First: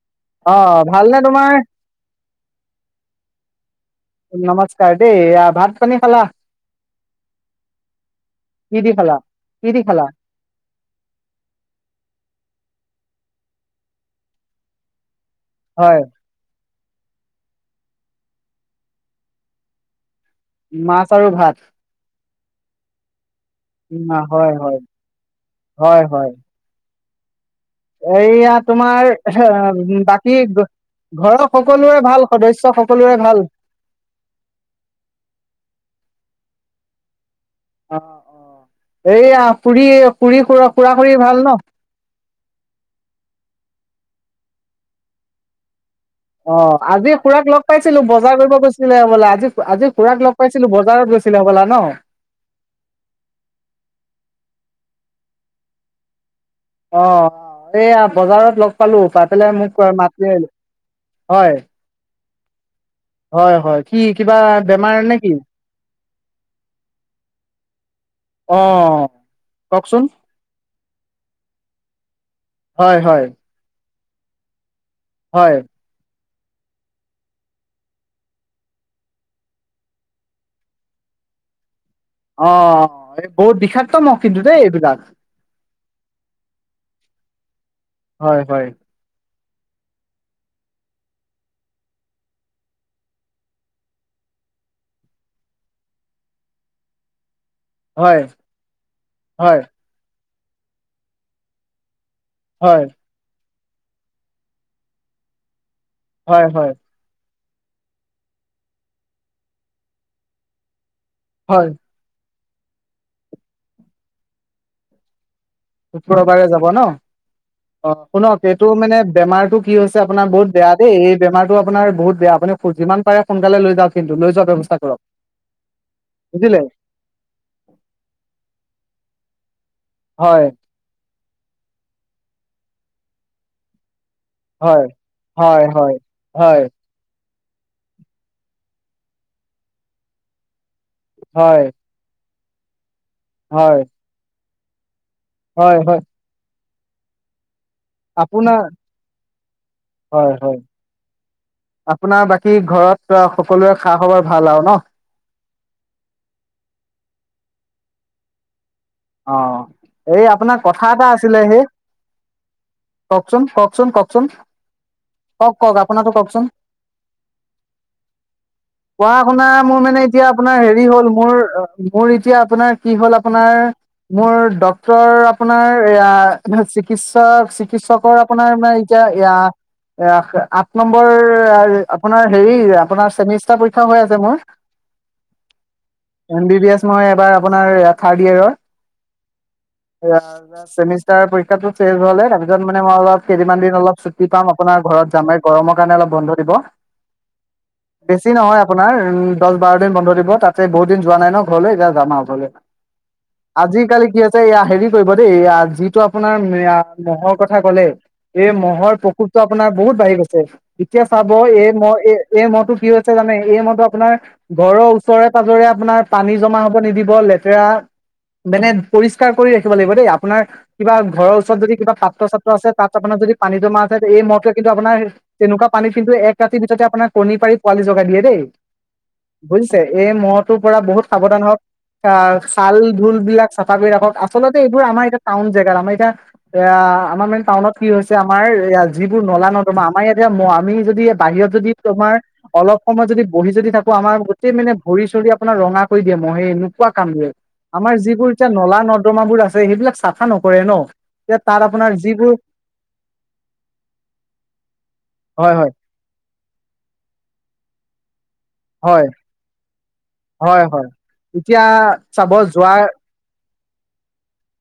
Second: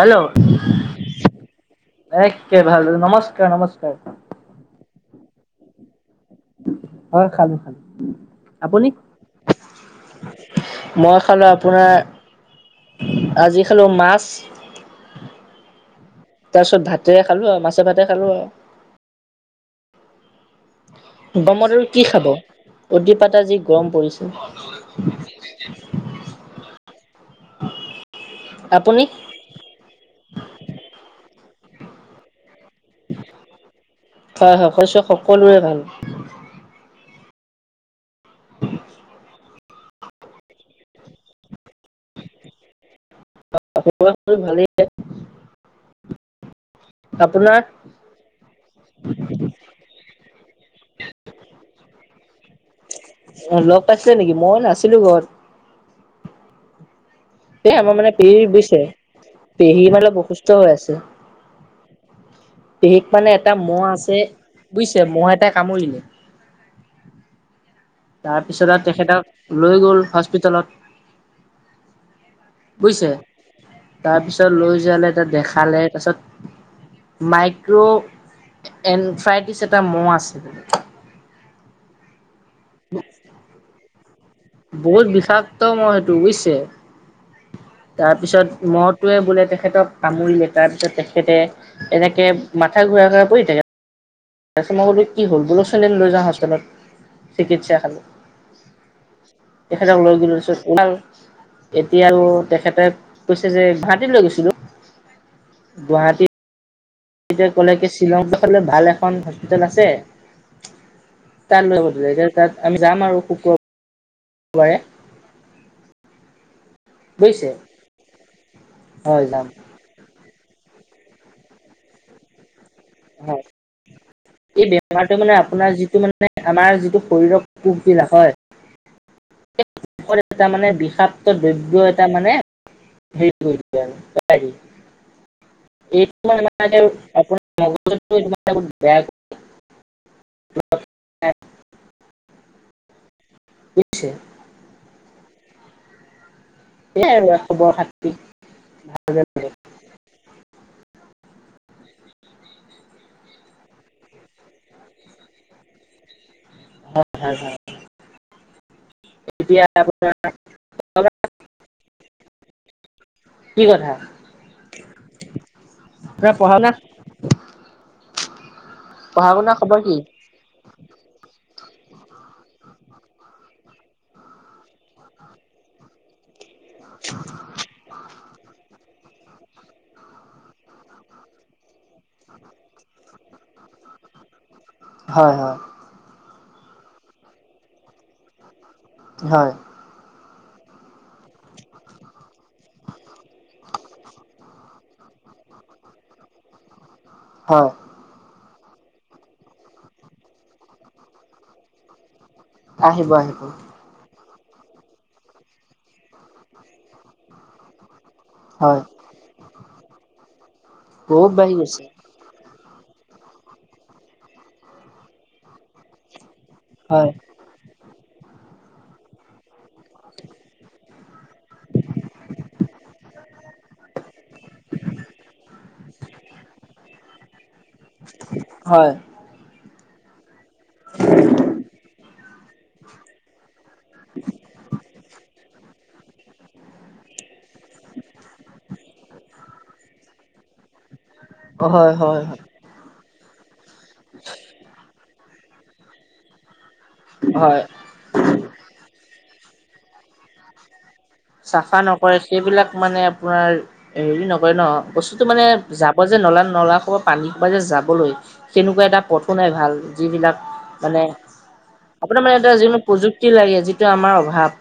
Hello! অ ভালনে তোমাৰ একে ভাল নমস্কাৰ নমস্কাৰ! নমস্কাৰ দেই! এয়া ভাত পানী খালা? হয় খালো খালো। কি আপুনি? দি খালা, কি দি খালা? মই খালো আপোনাৰ, আজি খালো মাছ। হয়। তাৰ পিছত ভাতেৰে খালো আও, মাছে ভাতে খালো আৰু। মাছ আৰু ভাত গৰমত আৰু কি খাব? অতি পাত আজি গৰম উম, পৰিছে। হয় হয় হয় হয় এইয়া আপুনি? তোমাৰ বাকী, ঘৰৰ সকলোৰে ভাল সদস্য সকলোৰে ভাল? হয় হয়, সদস্য সকলোৰে ভাল। অ' অ'এইয়া পুৰি পুৰি খুৰা খুৰা-খুৰিৰ ভাল ন'? [inaudible] ভালেই। অ' আজি খুৰাক আপোনাৰ লগ পাইছিলো বজাৰ কৰিব গৈছিলে হবলা। আজি আজি খুৰাক লগ পাইছিলো, বজাৰত গৈছিলে হবলা ন'? অ' লগ পাইছিলে নেকি? মই নাছিলো ঘৰত। এই অ'। আমাৰ এইয়া মানে পেহী বজাৰত লগ বুজিছে পালো, পাই পেলাই মোক পেহী মানে মাতি অসুস্থ আহিলে, হৈ আছে হয়। পেহীক মানে এটা হয় হয় ম'হ কি আছে কিবা বেমাৰ বুইছে, নে ম'হ কি এটাই কামুৰিলে। অ তাৰপিছত আৰু তেখেতক লৈ কওকচোন গ'ল হস্পিতলত। হয় হয়। তাৰ পিছত লৈ যোৱালে তাত হয় দেখালে তাৰ পিছত মাইক্ৰ' এনফ্ৰাইটিছ এটা ম'হ আছে বুলি। অ এই বহুত বিষাক্ত ম'হ কিন্তু দেই। এইবিলাক বহুত বিষাক্ত ম'হ সেইটো বুজিছে হয় হয় তাৰপিছত ম টোৱে বোলে তেখেতক কামুৰিলে তাৰ পিছত তেখেতে এনেকে মাথা ঘূৰাই ঘূৰাই পৰি থাকে তাৰ পিছত মই বোলো কি হ'ল ব'লক চোন লৈ যাওঁ হস্পিতেলত চিকিৎসা খালো হয় হয় তেখেতক লৈ গোত এতিয়া হয় তেখেতে কৈছে যে গুৱাহাটীত লৈ গৈছিলো গুৱাহাটী হয় হয় এতিয়া ক'লে কি শ্বিলং পাষলৈ ভাল এখন হস্পিতেল আছে তাৰ হয় ৰেকে তাত আমি যাম আৰু শুক্ৰ গ'লে। শুক্ৰবাৰে যাব ন বুজিছে অ শুনক এইটো মানে হয় যাম বেমাৰটো কি হৈছে আপোনাৰ বহুত বেয়া দেই এই বেমাৰো আপোনাৰ বহুত বেয়া আপুনি যিমান পাৰে হয় সোনকালে লৈ যাওক কিন্তু লৈ যোৱাৰ এই ব্যৱস্থা কৰক বেমাৰটো মানে আপোনাৰ যিটো মানে বুজিলে আমাৰ যিটো শৰীৰৰ পোকবিলাক হয় হয় এ মানে বিষাদ দ্ৰব্য এটা মানে হেৰি কৰিছে আৰু হয় হয় এইটো হয় মানে আপোনাৰ মগজে বেয়া হয় হয় বুজিছে হয় হয় স আৰু খবৰ খাতি আপোনাৰ হয় হয় আপোনাৰ বাকী ঘৰত সকলোৱে খা খাবৰ ভাল আৰু ন হয় হয় হয় অ', আপোনাৰ এই আপোনাক কথা এটা আছিলে সেই কওঁকচোন, কি কওঁকচোন, কথা কওঁ‌কচোন কঁওক কঁওক আপোন তো আপোনাৰ কওঁকচোন পঢ়া শুনা পঢ়া শুনা মোৰ মানে এতিয়া আপোনাৰ হেৰি হ'ল মোৰ মোৰ এতিয়া আপোনাৰ কি হ'ল আপোনাৰ মোৰ ডক্তৰ আপোনাৰ এয়া চিকিৎসক কৃষকৰ আপোনাৰ মে এতিয়া এ এ আঠ নম্বৰ আপোনাৰ হেৰি আপোনাৰ চেমিষ্টাৰ পৰীক্ষা হৈ আছে মোৰ হয় হয় এম বি বি এছ মই এবাৰ আপোনাৰ থাৰ্ড ইয়েৰ হয় অ', চেমিষ্টাৰ পৰীক্ষাটো চ হ'লে তাৰপিত মানে মই অলপ কেইদিনমান দিন অল চুটি পাম আপোনাৰ ঘৰত যামে গৰমৰ কাৰণে অলপ বন্ধ দিব। হয়। বেছি নহয় আপোনাৰ উ দহ বাৰ দিন বন্ধ দিব তাতে বহুত দিন যোৱা নাই ন ঘৰলৈ এতিয়া যাম আৰুৰলৈ আহিব আহিব। আজিকালি কি আছে এয়া হেৰি কৰিব দেই যিটো আপোনাৰ মহৰ কথা ক'লে। এই হয় মহৰ প্ৰকোপটো আপোনাৰ বহুত বাঢ়ি গৈছে এতিয়া বহুত চাব বাঢ়ি এই গৈছে মহ এ। এই মহতটো কি হৈছে জানে এই মহটো আপোনাৰ ঘৰৰ ওচৰে পাজৰে আপোনাৰ পানী। জমা হ'ব হয় নিদিব লেতেৰা মানে পৰিষ্কাৰ কৰি ৰাখিব লাগিব দেই আপোনাৰ। কিবা ঘৰৰ ওচৰত যদি কিবাাত্ৰ ছাত্ৰ আছে তাত আপোনাৰ যদি পানীটোমাে এই মহটোৱে কিন্তু আপোনাৰ। তেনেকুৱা পানী পিনন্তটো এক ৰাতিৰ ভিতৰতে আপোনাৰ কণী পাৰী পোৱালি জগাই দিয়ে দেই। হয় বুজিছে এই মহটোৰ পৰা বহুত সাৱধান হওক আহ ছাল। ৰুম বিলাক চাফা কৰি ৰাখক আচলতে এইবোৰ আমাৰ এটা টাউন জেগাৰ আমাৰ এতিয়া। এ আমাৰ মেইন টাউনত কি হৈছে আমাৰ এ যিবোৰ নলা নদমা আমাৰ ইয়াতে আমি যদি বাহিৰত যদি। হয় তোমাৰ হয় হয়। অলপ সময় যদি বহি যদি থাকো আমাৰ গোটেই মানে ভৰি চৰি আপোনাৰ ৰঙা কৰি দিয়ে মই সে এনেকুৱা কামুৰে। হয়। আমাৰ যিবোৰ এতিয়া নলা নৰ্দমা বোৰ আছে সেইবিলাক চাফা নকৰে ন। এতিয়া তাত চাফা আপোনাৰ নকৰে যিবোৰ সেইবিলাক মানে আপোনাৰ হেৰি নকৰে ন বস্তুটো মানে হয় হয় জা। বজে নলা নলা ক'ব পানীক বাজে যাবলৈ সেনেকুৱা এটা হয় পথো নাই ভাল। যিবিলাক হয় হয়। মানে এতিয়া আপোনাৰ চাব মানে এটা যোৱা যিবোনো প্ৰযুক্তি লাগে যিটো আমাৰ অভাৱ।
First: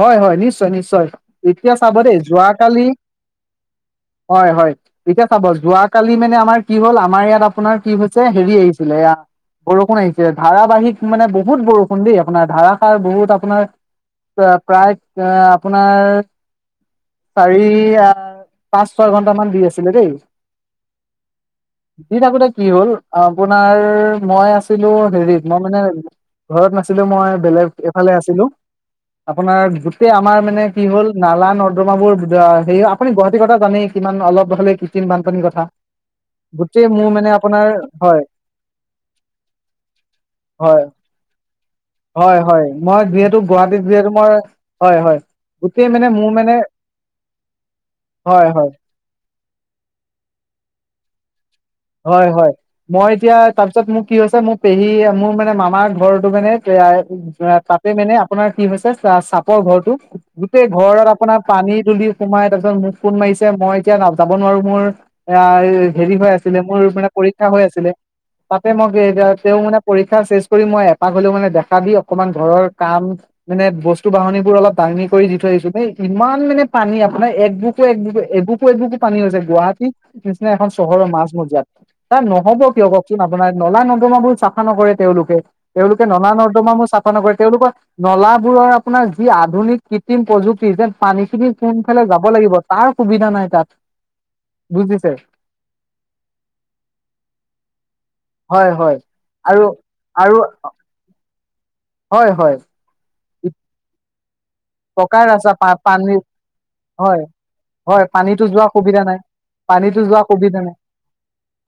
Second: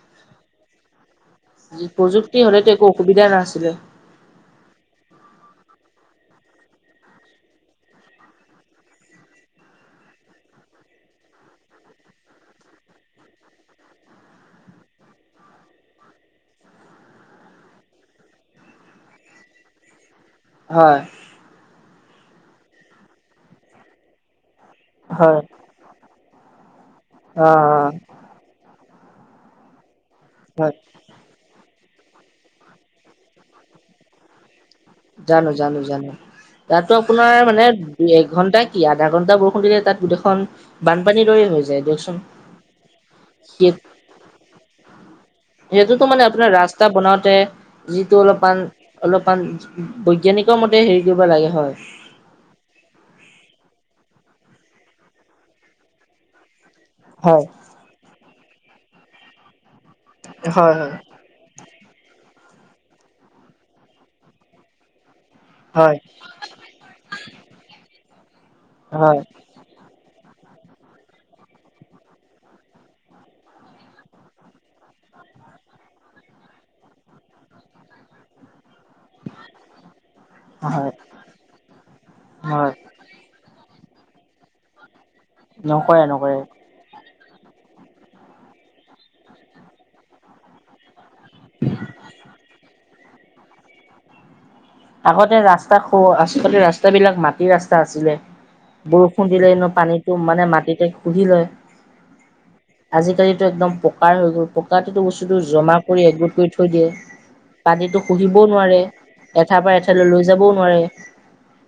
হয় হয় নিশ্চয় নিশ্চয় এতিয়া চাবা দেই প্ৰযুক্তি হলেতো একো যোৱাকালি। অসুবিধা নাছিলে হয় হয়। এতিয়া চাব যোৱাকালি মানে আমাৰ কি হল আমাৰ ইয়াত আপোনাৰ কি হৈছে হেৰি আহিছিলে এয়া। বৰষুণ আহিছে ধাৰাবাহিক মানে বহুত বৰষুণ দেই আপোনাৰ ধাৰাসাৰ বহুত আপোনাৰ। প্ৰায় আপোনাৰ। চাৰি আ পাঁচ ছয় ঘন্টামান দি আছিলে দেই। হয়। দিন আগোতে কি হ'ল আপোনাৰ মই আছ। আছিলো হয় হেৰিত মই মানে ঘৰত নাছিলো মই অ অ বেলেগ এফালে আছিলোঁ। আপোনাৰ গোতে আমাৰ মানে হয় কি হ'ল। নালা নৰ্দমাবোৰ হেৰি আপুনি গুৱাহাটীৰ কথা জানেই কিমান অলপ হ'লে। কৃত্ৰিম বানপানীৰ জানো কথা জানো জানো। গোটেই তাতো মোৰ আপোনাৰ মানে দুই হয় এঘণ্টা কি আধা ঘণ্টা বৰষুণ দিলে তাত গোটেইখন। হয় বানপানীৰ দৰে হৈ যায় দিয়কচোন হয় হয় মই যিহেতু গুৱাহাটীত যিহেতু মই হয় হয়। সেইটোতো মানে আপোনাৰ ৰাস্তা বনাওতে যিটো হয় অলপমান। হয় অলপমান বৈজ্ঞানিকৰ মতে হেৰি কৰিব লাগে হয়। হয় হয়। মই এতিয়া তাৰ পিছত মোৰ কি হৈছে মোৰ পেহী মোৰ মানে মামাৰ ঘৰটো মানে। হয়, তাতে মানে আপোনাৰ কি হৈছে চাপৰ ঘৰটো গোটেই হয়, ঘৰত। আপোনাৰ পানী তুলি সোমাই তাৰপিছত মুখ ফোন মাৰিছে মই এতিয়া নাযাব নোৱাৰো মোৰ। এ হয়, হেৰি হৈ আছিলে মোৰ মানে পৰীক্ষা হৈ আছিলে তাতে মই হয়, তেওঁ মানে। পৰীক্ষা চেচ কৰি মই এপাক হলেও মানে দেখা দি অকমান ঘৰৰ কাম। মানে বস্তু বাহন বোৰ অলপ দাঙি কৰি দি থৈ আহিছো ন ইমান মানে পানী আপোনাৰ এক বু। বুক এবুকো এবুকো পানী হৈছে গুৱাহাটী। নিচিনা এখন হয়, হয়, চহৰৰ মাছ মজিয়াত তাৰ নহ'ব হয়। কিয় ক। ই নলা নৰ্দমা বোৰ চাফা নকৰে তেওঁলোকে নকৰে তেওঁলোকে নলা নকৰে নৰ্দমা চাফা। ন কৰে তেওঁলোকৰ নলাবোৰৰ আপোনাৰ যি আধুনিক কৃত্ৰিম প্ৰযুক্তি যেন। পানী খিনি কোনফালে যাব লাগিব তাৰ সুবিধা নাই তাত। বুজিছে আগতে ৰাস্তা খ আচলতে ৰাস্তাবিলাক মাটি ৰাস্তা আছিলে। হয় হয় বৰষুণ দিলে আৰু এনে পানীটো আৰু মানে মাটিতে শুহি লয়। হয় হয়। আজিকালিতো একদম পকাৰ হৈ গ'ল। কাতিটো পকাৰ বস্তুটো ৰাস্তা পা জমা কৰি পানী একগোট কৰি থৈ দিয়ে, হয় পানীটো হয় পানীতো শুহিবও যোৱা নোৱাৰে। সুবিধা নাই এঠাইৰ পৰা পানীতো এঠাইলৈ যোৱা লৈ যাবও সুবিধা নাই নোৱাৰে।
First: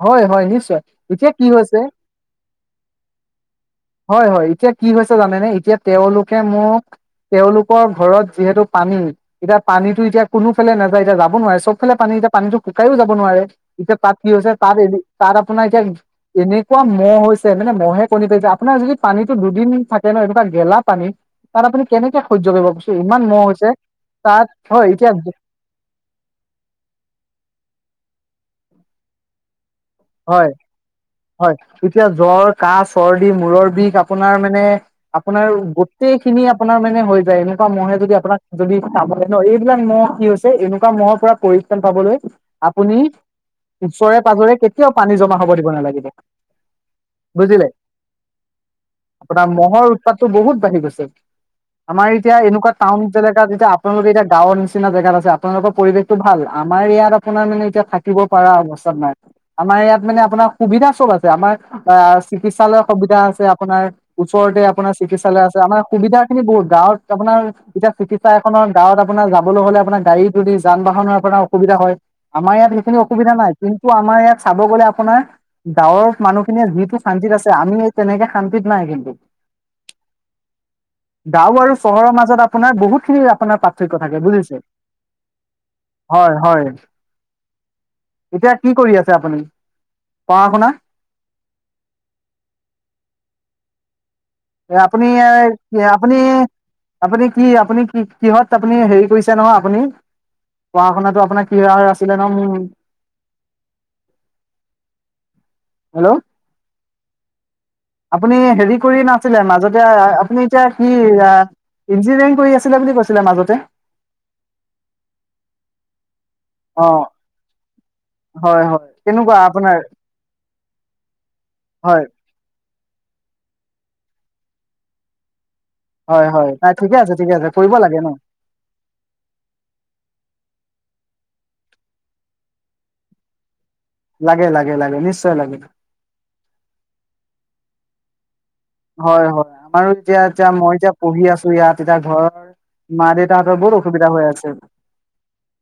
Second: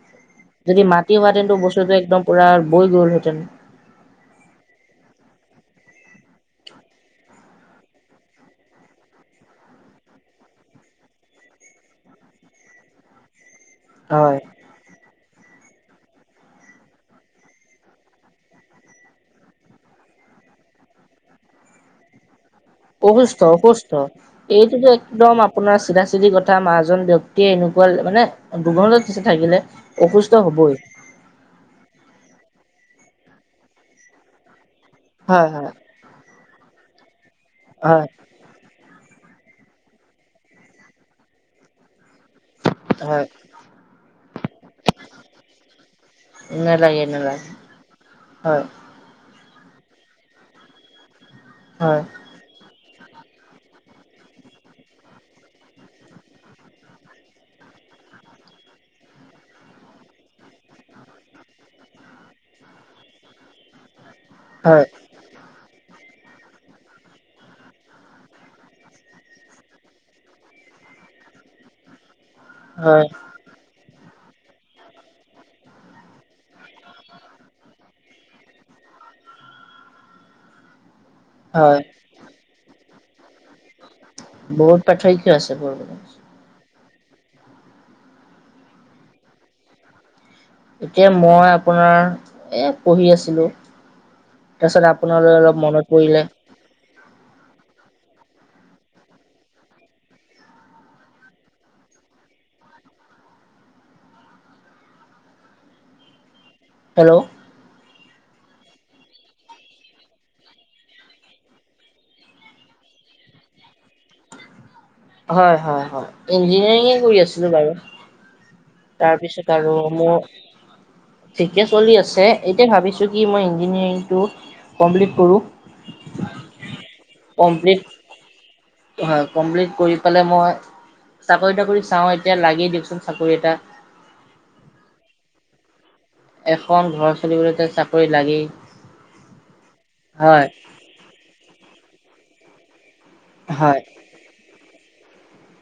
হয় হয় নিশ্চয় যদি মাটি এতিয়া কি হোৱতেনো হৈছে বস্তুতটো একদম পুৰা বৈ গ'লহেতেন। হয় হয়, এতিয়া কি হৈছে জানেনে এতিয়া তেওঁলোকে মোক তেওঁলোক কৰ ঘৰত যিহেতু পানী। এতিয়া পানীতটো এতিয়া কোনোফালে নাযায় এতিয়া যাব নোৱাৰে চবফালে পানী এতিয়া পানীতো শুকাইও যাব নোৱাৰে। এতিয়া তাত কি হয়। হৈছে, তাত এ তাত আপোনাৰ এতিয়া এনেকুৱা মহ হৈছে মানে মহে কণী পাৰিছে, আপোনাৰ যদি পানীতো দুদিন থাকে ন, এনেককা গেলা পানী। তাত আপুনি কেনেকে সহ্য কৰিব কৈছো, ইমান অসুস্থ মহ হৈছে অসুস্থ তাত হয় এইটোতো এতিয়া একদম আপোনাৰ চিধা চিধি কথা মা এজন ব্যক্তিয়ে এনেকুৱা মানে দুৰ্গন্ধ হৈছে থাকিলে। হয় অসুস্থ হ'বই। হয় এতিয়া জ্বৰ, কাহ, চৰ্দি, মূৰৰ বিষ আপোনাৰ মানে আপোনাৰ হয় হয় গোটেইখিনি আপোনাৰ মানে হৈ যায় এনেকুৱা মইয়ে হয় যদি আপোনাক যদি চাবলৈ ন, এইবিলাক মহ কি হৈছে এনেকুৱা মহৰ পৰা পৰিত্ৰাণ পাবলৈ আপুনি হয় ওচৰে পাজৰে কে কিয় পানী জমা হ'ব দিব নালাগিব, নালাগে নালাগে বুজিলে। হয় আপোনাৰ মহৰ উৎপাতটো বহুত বাঢ়ি গৈছে, হয় আমাৰ ই এতিয়া এনেকুৱা টাউন এলেকাত এতিয়া আপোনালোকে এতিয়া গাঁৱৰ নিচিনা জেগাত আছে আপোনালোকৰ পৰিৱেশটো ভাল। আমাৰ ইয়াত আ আপোনাৰ মানে এতিয়া থাকিব পৰা অৱস্থাত নাই। আমাৰ ইয়াত মানে আপোনাৰ সুবিধা চব আছে। আমাৰ আ চিকিৎসালয় সুবিধা আছে আপোনাৰ। ওচৰতে হয় আপোনাৰ চিকিৎসালয় আছে। আমাৰ সুবিধা খিনি বহুত। গাঁৱত আপোনাৰ এতিয়া চিকিৎসা এখনৰ গাঁৱত আপোনাৰ যাবলৈ হ'লে আপোনাৰ গাড়ী তুলি যান বাহনৰ আপোনাৰ অসুবিধা হয়। আমাৰ ইয়াত সেইখিনি হয় অসুবিধা নাই। কিন্তু আমাৰ ইয়াত চাব গ'লে আপোনাৰ ডাৱৰ মানুহখিনিয়ে যিটো শান্তিত আছে, আমি এ তেনেকে শান্তিত নাই কিন্তু। [inaudible] গাঁও আৰু চহৰৰ মাজত আপোনাৰ বহুত খিনি আপোনাৰ পা ৰ্থক্য থাকে বুলিছে, বহুত পাৰ্থক্য আছে বহুত হয় হয়। এতিয়া কি কৰি আছে আপুনি? পঢ়া শুনা? এতিয়া মই আপোনাৰ এ, পঢ়ি আছিলোঁ। এ, আপুনি এই মনত আপুনি পৰিলে আপুনি কি আপুনি কি কিহত আপুনি হেৰি কৰিছে নহয় আপুনি? পঢ়া শুনাতো আপোনাৰ ক্ৰিয়াৰ আছিলে ন' উম। [inaudible] হেল্ল হেল্ল আপুনি হেৰি কৰি নাছিলে, মাজতে আ আপুনি এতিয়া কি আ ইঞ্জিনিয়াৰিং কৰি আছিলে বুলি কৈছিলে মাজতে। হয় হয় হয়। অ ইঞ্জিনিয়াৰিঙে কৰি আছিলোঁ বাৰু। হয় হ। তাৰপিছত আৰু মোৰ ঠিকে চলি হয় আছে। এতিয়া ভাবিছোঁ কি মই ইঞ্জিনিয়াৰিংটো কমপ্লিট কৰোঁ। হয় হয় তাই ঠিকে আছে, ঠিকে আছে, কৰিব কমপ্লিট লাগে ন। হয়। কমপ্লিট কৰি পেলাই মই চাকৰি তাকৰি চাওঁ এতিয়া লাগে দিয়কচোন চাকৰি এটা। লাগে, লাগে, লাগে নিশ্চয় লাগে। এখন ঘৰ চলিবলে ত' চাকৰি লাগেই। হয়, হয়। আমাৰো এতিয়া হয় তিয়া মই এতিয়া পঢ়ি আছোঁ ইয়াত এতিয়া ঘৰৰ মা দেউ তাহতৰ বহুত হয় অসুবিধা হৈ আছে।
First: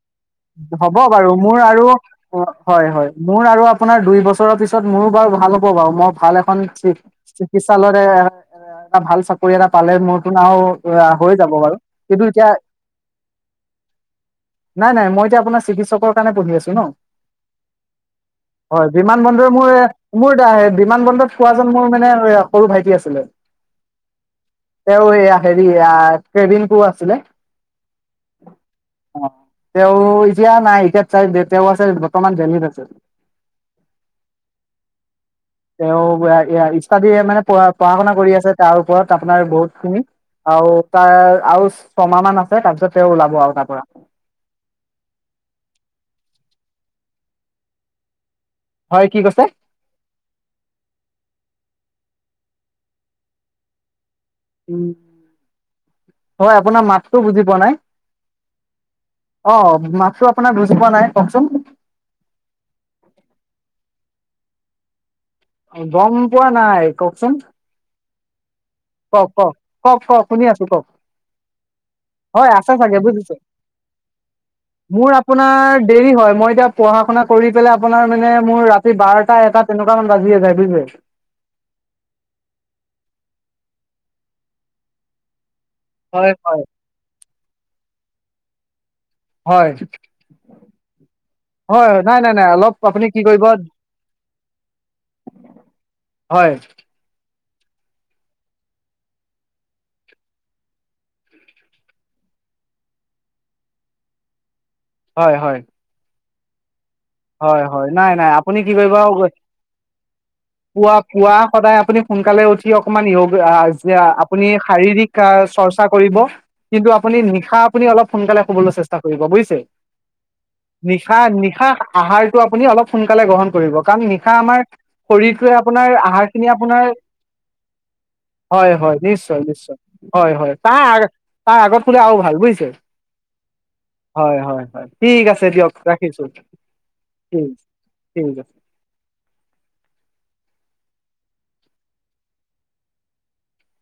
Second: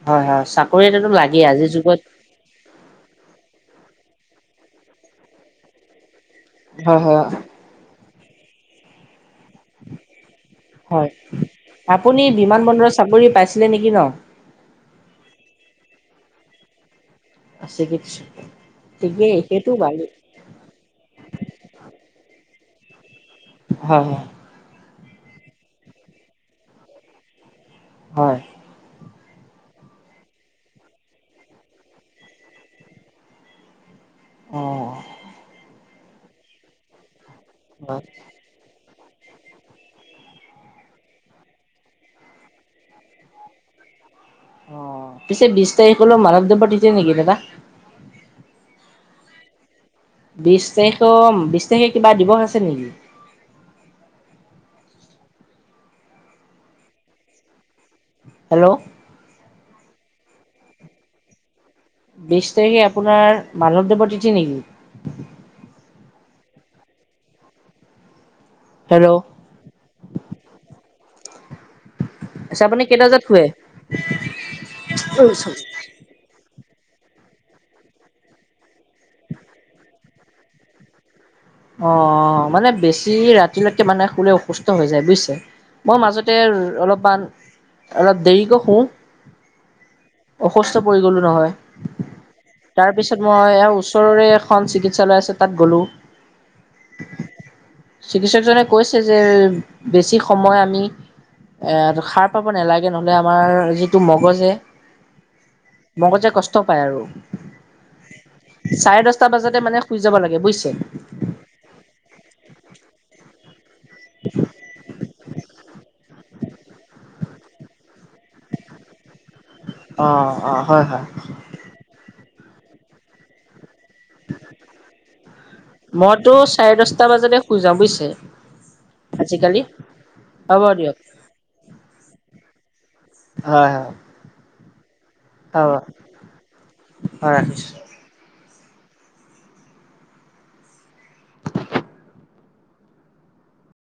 হয় হয় চাকৰি হ'ব এটাতো বাৰু লাগেই মোৰ আজিৰ আৰু যুগত অ, হয়, হয়। মোৰ আৰু আপোনাৰ দুই বছৰৰ পিছত মোৰো বাৰু ভাল হ'ব বাৰু মই ভাল এখ খন হয় হয় চি-চিকিৎসালতে এটা, ভাল চাকৰি এটা পালে মোৰতোন আৰু হয়, হৈ যাব বাৰু কিন্তু আপুনি এতিয়া বিমান বন্দৰৰ চাকৰি পাইছিলে নেকি ন'? নাই নাই মই এতিয়া আপোন চিকিৎসকৰ কাৰণে পঢ়ি আছোঁ ন'। চিকিৎসা হয় বিমান ঠিকেই বন্দৰ সেইটো মোৰে ভালেই মোৰ [unintelligible] বিমান বন্দৰত পোৱা জন মোৰ মানে এ সৰু ভাইটি আছিলে। হয় হয়। তেওঁ এয়া হেৰি এইয়া ক্ৰেদিংকো আছিলে। হয়। অ', তেওঁ এতিয়া নাই এতিয়াত চাই [unintelligible] তেওঁ আছে বৰ্তমান দেলহিত আছে। অঁ অহ। তেওঁ [inaudible] ইয়া, ইষ্টাডি এ, মানে পঢ়া পঢ়া হয় শুনা কৰি আছে তাৰ ওপৰত আপোনাৰ বহুতখিনি। আৰু তাৰ আৰু ছমাহ মান আছে তাৰপিছত তেওঁ ওলাব আৰু তাৰ পৰা। অ', পিছে বিশ তাৰিখলৈ মাধৱ দেৱৰ তিথি নেকি দাদা? হয় কি কৈছে? বিশ তাৰিখম বিশ তাৰিখে কিবা দিৱস আছে নেকি? উম, হয় আপোনাৰ মাতটো বুজি পোৱা নাই। হেল্ল। অ মাতটো আপোনাৰ বুজি পোৱা নাই কওকচোন। বিশ তাৰিখে আপোনাৰ মাধৱদেৱৰ তিথি নেকি? গম পোৱা নাই কওকচোন। হেল্ল' কওক কওক কওক কওক শুনি আছো কওক। হয় আচ্ছা আছে আপুনি চাগে কেইটা বজাত বুজিছে, শুৱে? মোৰ আপোনাৰ দেৰি হয়, মই এতিয়া পঢ়া শুনা কৰি পেলাই আপোনাৰ মানে মোৰ ৰাতি বাৰটা এটা তেনেকুৱা বাজিয়ে যায় বুইছে। অঁ মানে বেছি ৰাতিলৈকে মানুহে শুলে অসুস্থ হৈ যায় বুইছে। মই হয় মাজতে হয় অলপমান অলপ দেৰিকৈ শুওঁ। হয় অসুস্থ পৰি গ'লোঁ নহয়। হয় নাই নাই অলপ আপুনি কি তাৰপিছত কৰিব মই এইয়া ওচৰৰে এখন চিকিৎসালয় আছে তাত গ'লোঁ। হয়। চিকিৎসকজনে কৈছে যে বেছি সময় আমি এ সাৰ পাব নালাগে নহলে আমাৰ যিটো মগজে হয় হয়। মগজে কষ্ট পায় আৰু। হয় হয় নাই নাই আপুনি কি কৰিব চাৰে দহটা বজাতে মানে শুই যাব লাগে বুজিছে। পুৱা পুৱা সদায় আপুনি সোনকালে উঠি অকমান [unintelligible] আপুনি শাৰীৰিক আ চৰ্চা কৰিব। কিন্তু আপুনি নিশা আপুনি অলপ সোনকালে শুৱলৈ চেষ্টা কৰিব বুইছ অ', অ', হয়, হয়। নিশা নিশা আহাৰটো আপুনি অলপ সোনকালে গ্ৰহণ কৰিব। কাৰণ নিশা আমাৰ শৰীৰটোৱে আপোনাৰ আহাৰ মইতো খিনি চাৰে আপোনাৰ দহটা বজাতে শুই যাওঁ বুজিছে হয় হয় নিশ্চয় আজিকালি নিশ্চয়, হয় হয় হ'ব তাৰ দিয়ক। আ তাৰ আগত শুলে আৰু ভাল বুইছে। হয় হয়। হয় হয় হয় ঠিক আছে হ'ব দিয়ক ৰাখিছোঁ হয় ঠিক ৰাখিছোঁ। ঠিক আছে।